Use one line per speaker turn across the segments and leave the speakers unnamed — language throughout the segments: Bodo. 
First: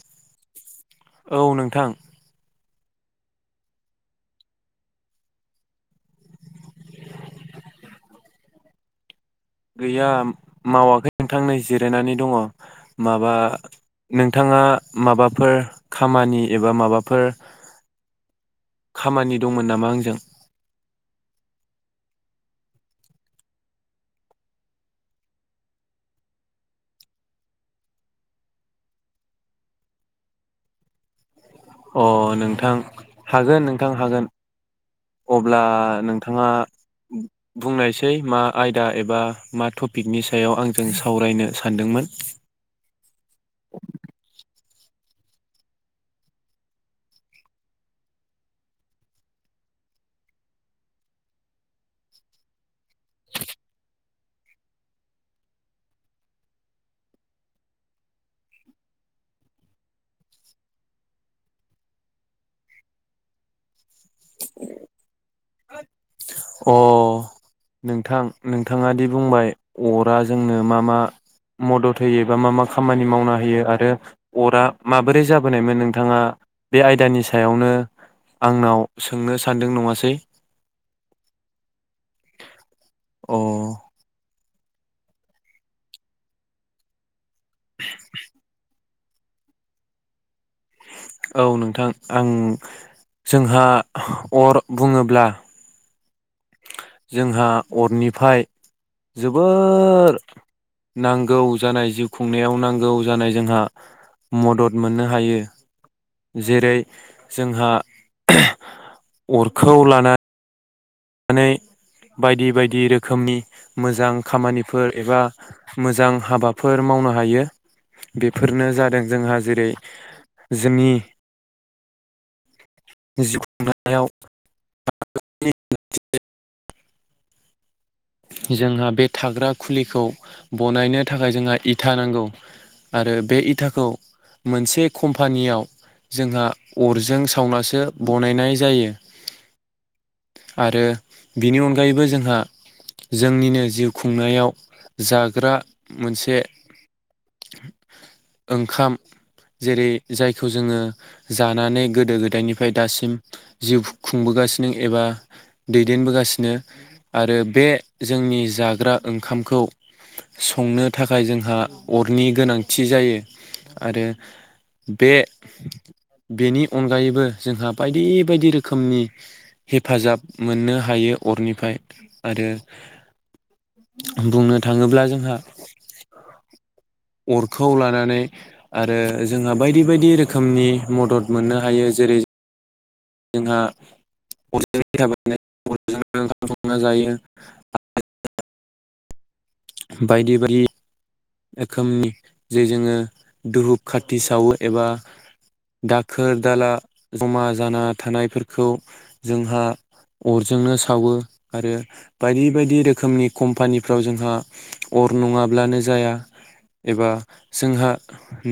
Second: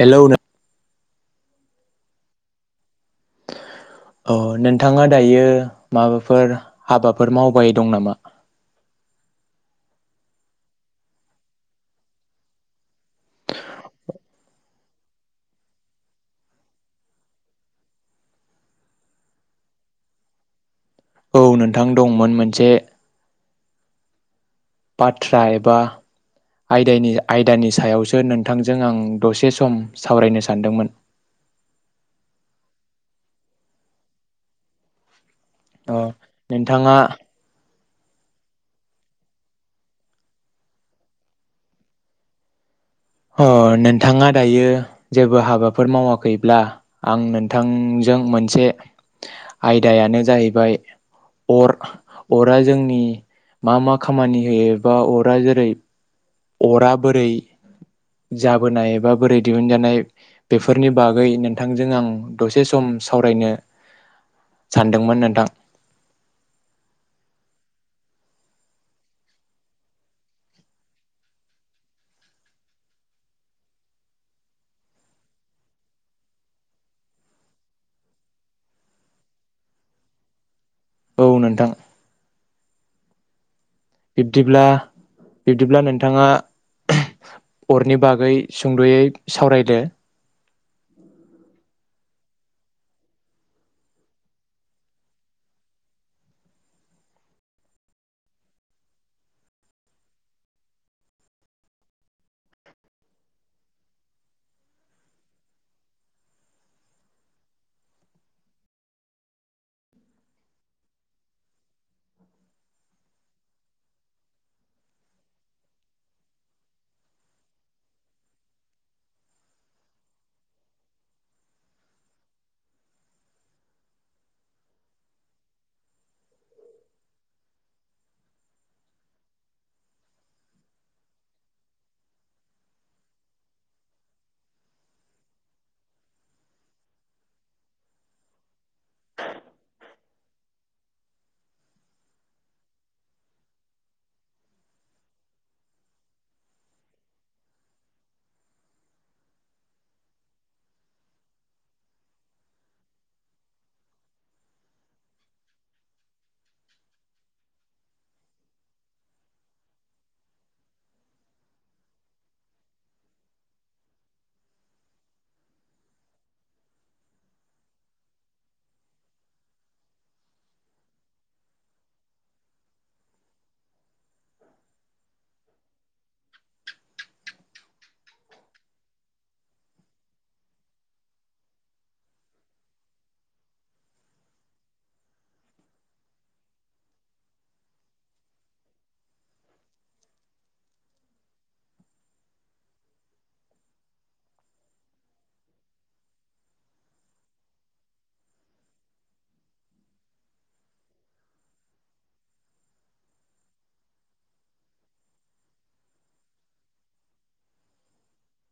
हेलौ नो
औ नोंथां।
अ नोंथाङा दायो माबाफोर हाबाफोर मावबाय दं नामा?
गैया म मावाखै नोंथां नै जिरायनानै दङ माबा नोंथाङा माबाफोर खामानि एबा माबाफोर खामानि दंमोन नामा आंजों?
औ नोंथां दंमोन मोनसे बाथ्रा एबा आयदायनि आयदानि सायावसो नोंथांजों आं दसे सम सावरायनो सानदोंमोन।
अ नोंथां हागोन नोंथां हागोन। अब्ला
अ
नोंथाङा बुंनायस ऐ मा आयदा एबा मा टपिकनि सायाव आंजों सावरायनो सानदोंमोन?
अ नोंथाङा दायो जेबो हाबाफोर मावाखैब्ला आं नोंथांजों मोनसे आयदायानो जाहैबाय अर अरा जोंनि मा मा खामानि होयो बा अरा जेरै अरा बोरै जाबोनाय एबा बोरै दिहुनजानाय बेफोरनि बागै नोंथांजों आं दसे सम सावरायनो सानदोंमोन नोंथां
अ नोंथां नोंथाङा दि बुंबाय अरा जोंनो मा मा मदद होयो बा मा मा खामानि मावना होयो आरो अरा माबोरै जाबोनायमोन नोंथाङा बे आयदानि सायावनो आंनाव सोंनो सानदों नङासै
औ नोंथां
अ
बिदिब्ला बिब्दिब्ला नोंथाङा अरनि बागै सुंदयै सावरायदो
औ नोंथां आं जोंहा अर बुंङोब्ला जोंहा अरनिफ्राय जोबोद नांगौ जानाय जिउ खुंनायाव नांगौ जानाय जोंहा मदद मोननो हायो जेरै जोंहा अरखौ लानानै बायदि बायदि रोखोमनि मोजां खामानिफोर एबा मोजां हाबाफोर मावनो हायो बेफोरनो जादों जोंहा जेरै जोंनि जिउ खुंनायाव [unintelligible] [unintelligible] जोंहा बे थाग्रा खुलिखौ बनायनो थाखाय जोंहा इथा नांगौ आरो बे इथाखौ मोनसे कम्पानियाव जोंहा अरजों सावनासो बनायनाय जायो आरो बिनि अनगायैबो जोंहा जोंनिनो जिउ खुंनायाव जाग्रा मोनसे ओंखाम जेरै जायखौ जोङो जानानै गोदो गोदायनिफ्राय दासिम जिउ खुंबोगासिनो एबा दैदेनबोगासिनो आरो बे जोंनि जाग्रा ओंखामखौ संनो थाखाय जोंहा अरनि गोनांथि जायो आरो बे बेनि अनगायैबो जोंहा बायदि बायदि रोखोमनि हेफाजाब मोननो हायो अरनिफ्राय आरो बुंनो थाङोब्ला जोंहा अरखौ लानानै आरो जोंहा बायदि बायदि रोखोमनि मदद मोननो हायो जेरै जोंहा [unintelligible] जायो बायदि बायदि रोखोमनि जे जोङो दुहुप खाथि सावो एबा दाखोर दाला जमा जाना थानायफोरखौ जोंहा अरजोंनो सावो आरो बायदि बायदि रोखोमनि कम्पानिफ्राव जोंहा अर नंङाब्लानो जाया एबा जोंहा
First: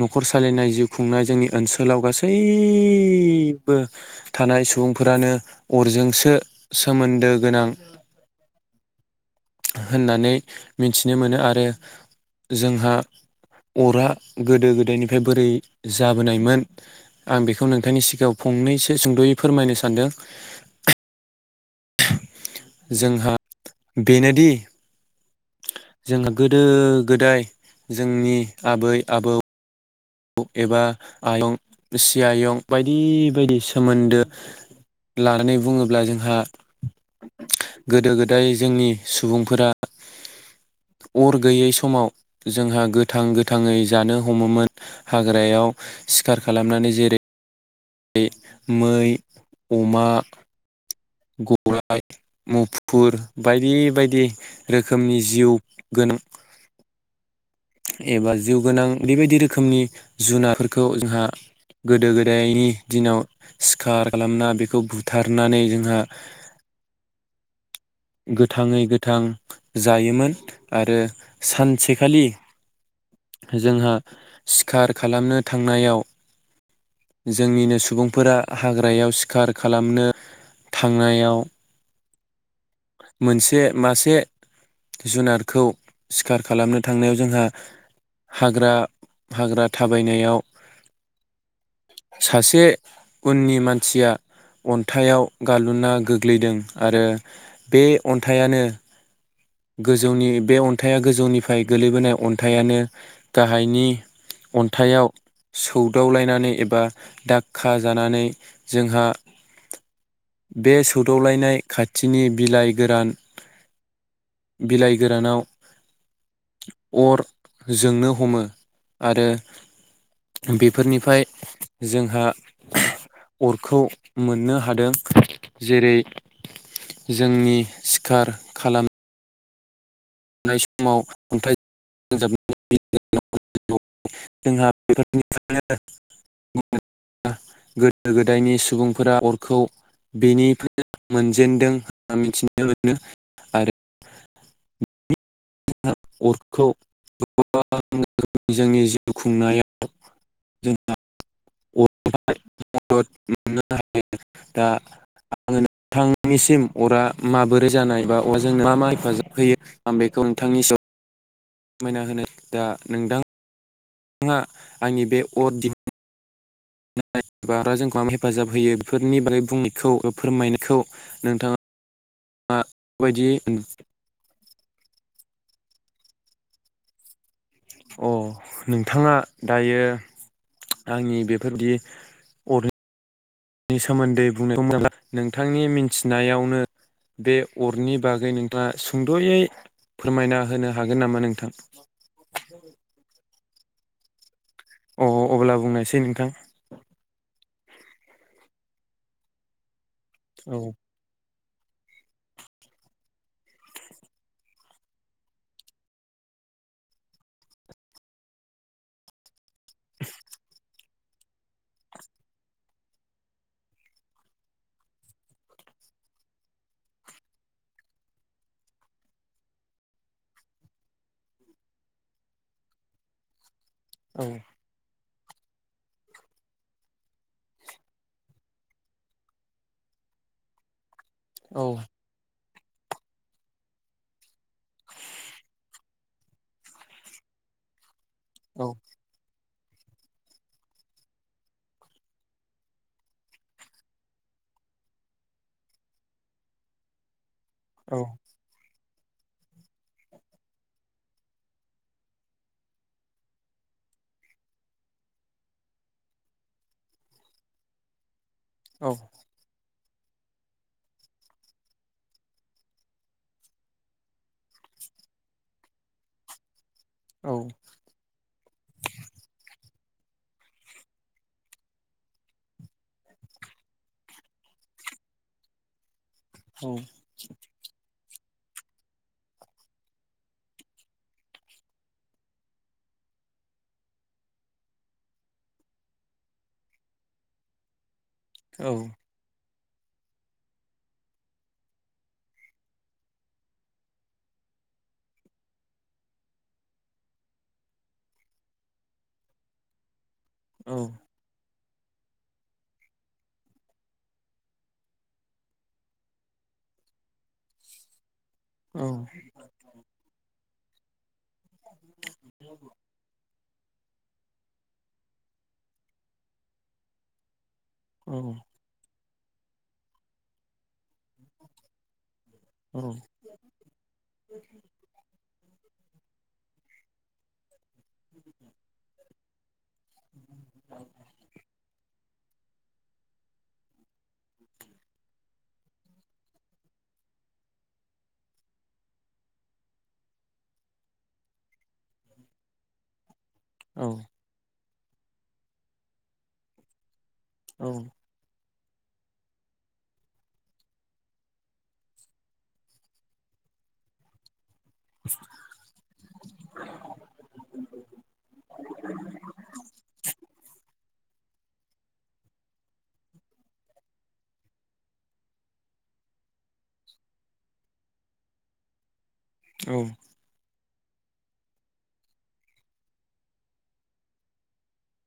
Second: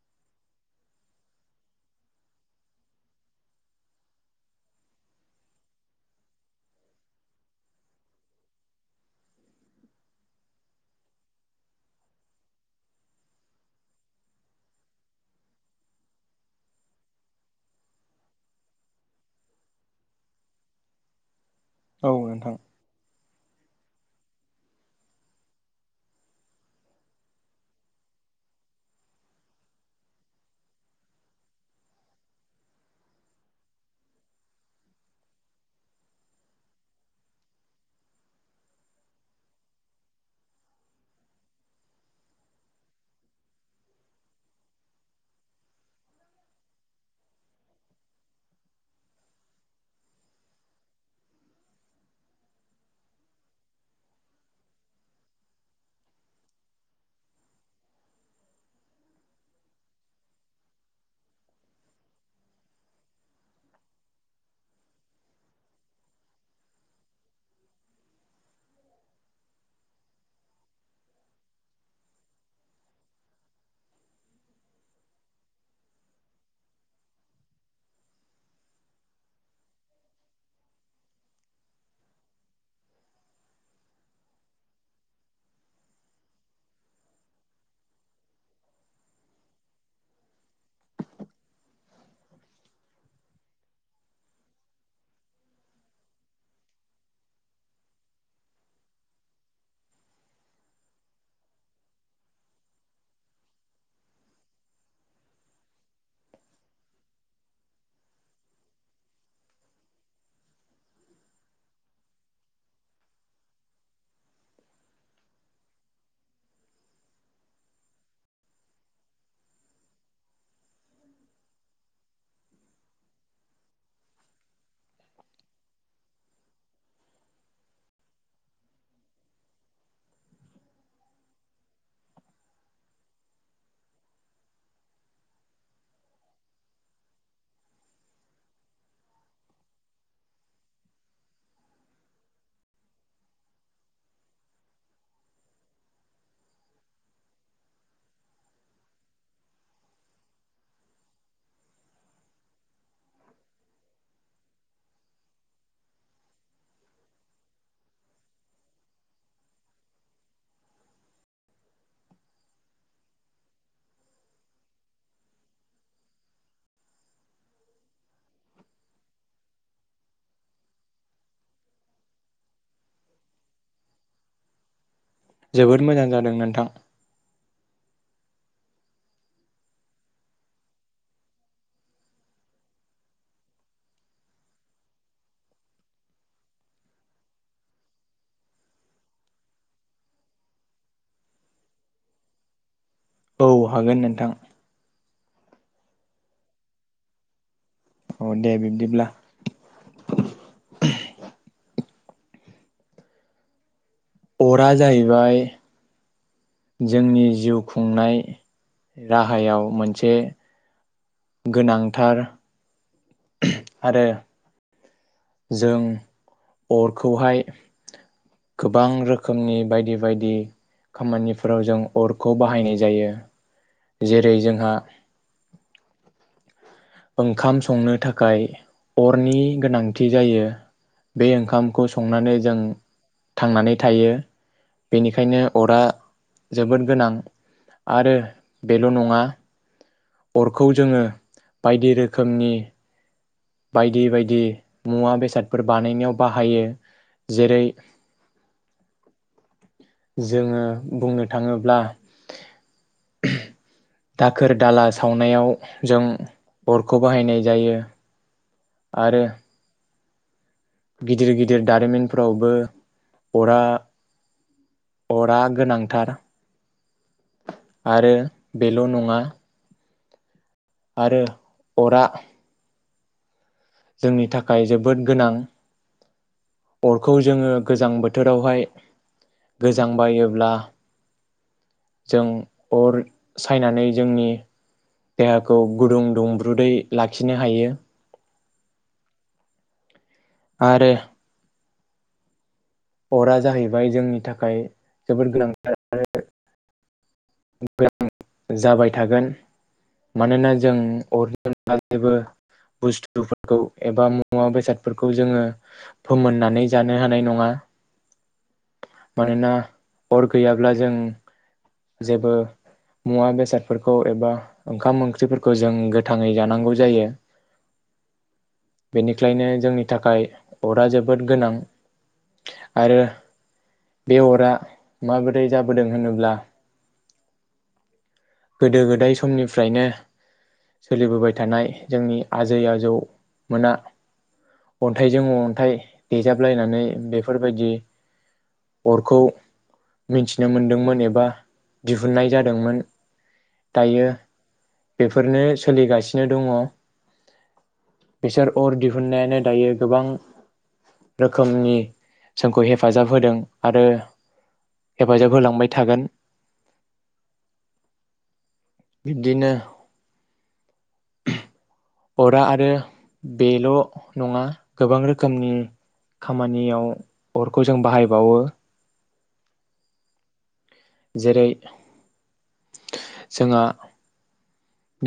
नखर सालिनाय जिउ खुंनाय जोंनि ओनसोलाव गासैबो थानाय सुबुंफोरानो अरजोंसो सोमोन्दो गोनां होननानै मिथिनो मोनो आरो जोंहा अरा गोदो गोदायनिफ्राय बोरै जाबोनायमोन आं बेखौ नोंथांनि सिगाङाव फंनैसो सुंदयै फोरमायनो सानदों
औ नोंथां
जोंहा बेनोदि जोंहा गोदो गोदाय जोंनि आबै आबौ एबा आयं सि आयं बायदि बायदि सोमोन्दो लानानै बुङोब्ला जोंहा गोदो गोदाय जोंनि सुबुंफोरा अर गैयै समाव जोंहा गोथां गोथाङै जानो हमोमोन हाग्रायाव सिखार खालामनानै जेरै मै अमा गराइ मुफुर बायदि बायदि रोखोमनि जिउ गोनां एबा जिउ गोनां बेबायदि रोखोमनि जुनारफोरखौ जोंहा गोदो गोदायनि दिनाव सिखार खालामना बेखौ बुथारनानै जोंहा गोथाङै गोथां जायोमोन आरो सानसेखालि जोंहा सिखार खालामनो थांनायाव जोंनिनो सुबुंफोरा हाग्रायाव सिखार खालामनो थांनायाव मोनसे मासे जुनारखौ सिखार खालामनो थांनायाव जोंहा हाग्रा हाग्रा थाबायनायाव सासे उननि मानसिया अन्थाइाव गाल्लुना गोग्लैदों आरो बे अन्थाइयानो गोजौनि बे अन्थाइया गोजौनिफ्राय गोलैबोनाय अन्थाइयानो गाहायनि अन्थाइयाव सौदावलायनानै एबा दाक्का जानानै जोंहा बे सौदावलायनाय खाथिनि बिलाइ गोरान बिलाइ गोरानाव अर जोंनो हमो आरो बेफोरनिफ्राय जोंहा अरखौ मोननो हादों जेरै जोंनि सिखार खालाम -नाय समाव खन्थाइ [unintelligible] गोदो गोदायनि सुबुंफोरा अरखौ बेनिफ्रायनो मोनजेनदों मिथिनो मोनो आरो [unintelligible] अरखौ गोबां रोखोमनि जोंनि जिउ खुंनायाव जोंहा मदद मोननो हायो दा आङो नोंथांनिसिम अरा माबोरै जानाय बा अरा जोंनो मा मा हेफाजाब होयो आं बेखौ नोंथांनि [unintelligible] मायना होनो दा नोंथां हा आंनि बे अर दिहुन जोंखौ आं हेफाजाब होयो बेफोरनि बागै बुंनायखौ फोरमायनायखौ नोंथाङा आ बदियै
जोबोद मोजां जादों नोंथां
अ नोंथाङा दायो आंनि बेफोरबायदि अर नि सोमोन्दै [unintelligible] नोंथांनि मिथिनायावनो बे अरनि बागै नोंथाङा सुंदयै फोरमायना होनो हागोन नामा नोंथां
औ हागोन नोंथां
अ अब्ला बुंनोसै नोंथां
अ दे बिब्दिब्ला
औ
अरा जाहैबाय जोंनि जिउ खुंनाय राहायाव मोनसे गोनांथार आरो जों अरखौहाय गोबां रोखोमनि बायदि बायदि खामानिफोराव जों अरखौ बाहायनाय जायो
औ
जेरै जोंहा ओंखाम संनो थाखाय अरनि गोनांथि जायो बे
औ
ओंखामखौ संनानै जों थांनानै थायो बेनिखायनो अरा जोबोद गोनां आरो
औ
बेल' नङा अरखौ जोङो बायदि रोखोमनि बायदि बायदि मुवा बेसादफोर बानायनायाव बाहायो जेरै
औ
जोङो बुंनो थाङोब्ला दाखोर दाला सावनायाव जों अरखौ बाहायनाय जायो
औ
आरो गिदिर गिदिर दारिमिनफोरावबो अरा अरा गोनांथार
औ
आरो बेल' नङा आरो अरा जोंनि थाखाय जोबोद गोनां अरखौ जोङो गोजां बोथोर थोरावहाय गोजां बायोब्ला जों अर सायनानै जोंनि देहाखौ गुदुं दुंब्रुदै लाखिनो हायो
औ
आरो अरा जाहैबाय जोंनि थाखाय जोबोद गोनांथार आरो गोनां जाबाय थागोन मानोना जों अर जेबो बुस्थुफोरखौ एबा मुवा बेसादफोरखौ जोङो फोमोननानै जानो हानाय नङा मानोना अर गैया अब्ला जों जेबो मुवा बेसाद फोरखौ एबा ओंखाम ओंख्रिफोरखौ जों गोथाङै जानांगौ जायो
औ
बेनिखायनो जोंनि थाखाय अरा जो बोद गोनां आरो बे अरा माबोरै जा होदों होनोब्ला गोदो गोदाय समनिफ्रायनो सोलिबोबाय थानाय जोंनि आजै आजौ मोना अन्थाइजों अन्थाइ देजाबलायनानै बेफोरबायदि अरखौ मिन्थिनो मोनदोंमोन एबा दिहुननाय जादोंमोन। दायो बेफोरनो सोलिगासिनो दङ
औ
बिसोर अर दिहुन्नायानो दायो गोबां रोखोमनि जोंखौ हेफाजाब होदों आरो हेफाजाब होलांबाय थागोन बिदिनो अरा आरो बेल' नङा गोबां रोखोमनि खामानियाव अरखौ जों बाहायबावो
औ
जेरै जोंहा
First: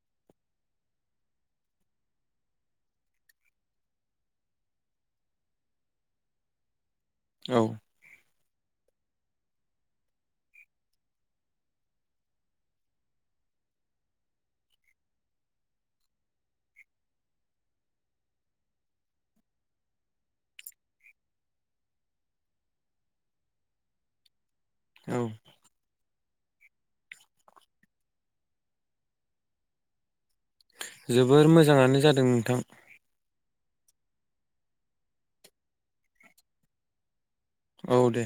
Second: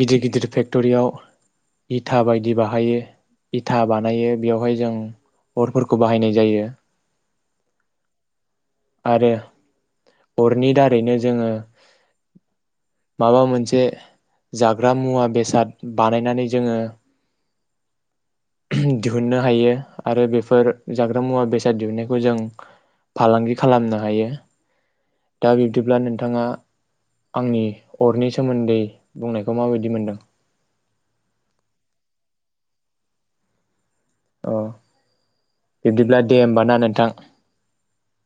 गिदिर गिदिर फेक्टरियाव इथा बायदि बाहायो इथा बानायो बेयावहाय जों अरफोरखौ बाहायनाय जायो।
औ
आरो अरनि दारैनो जोङो माबा मोनसे जाग्रा मुवा बेसाद बानायनानै जोङो ओह दिहुननो हायो आरो बेफोर जाग्रा मुवा बेसाद दिहुनन्नायखौ जों फालांगि खालामनो हायो
औ
दा बिब्दिब्ला नों नोंथाङा आंनि अरनि सोमोन्दै बुंनायखौ माबायदि मोनदों?
जोबोर मोजाङानो जादों नोंथां।
अ बिब्दिब्ला दे होमब ना नोंथां
औ दे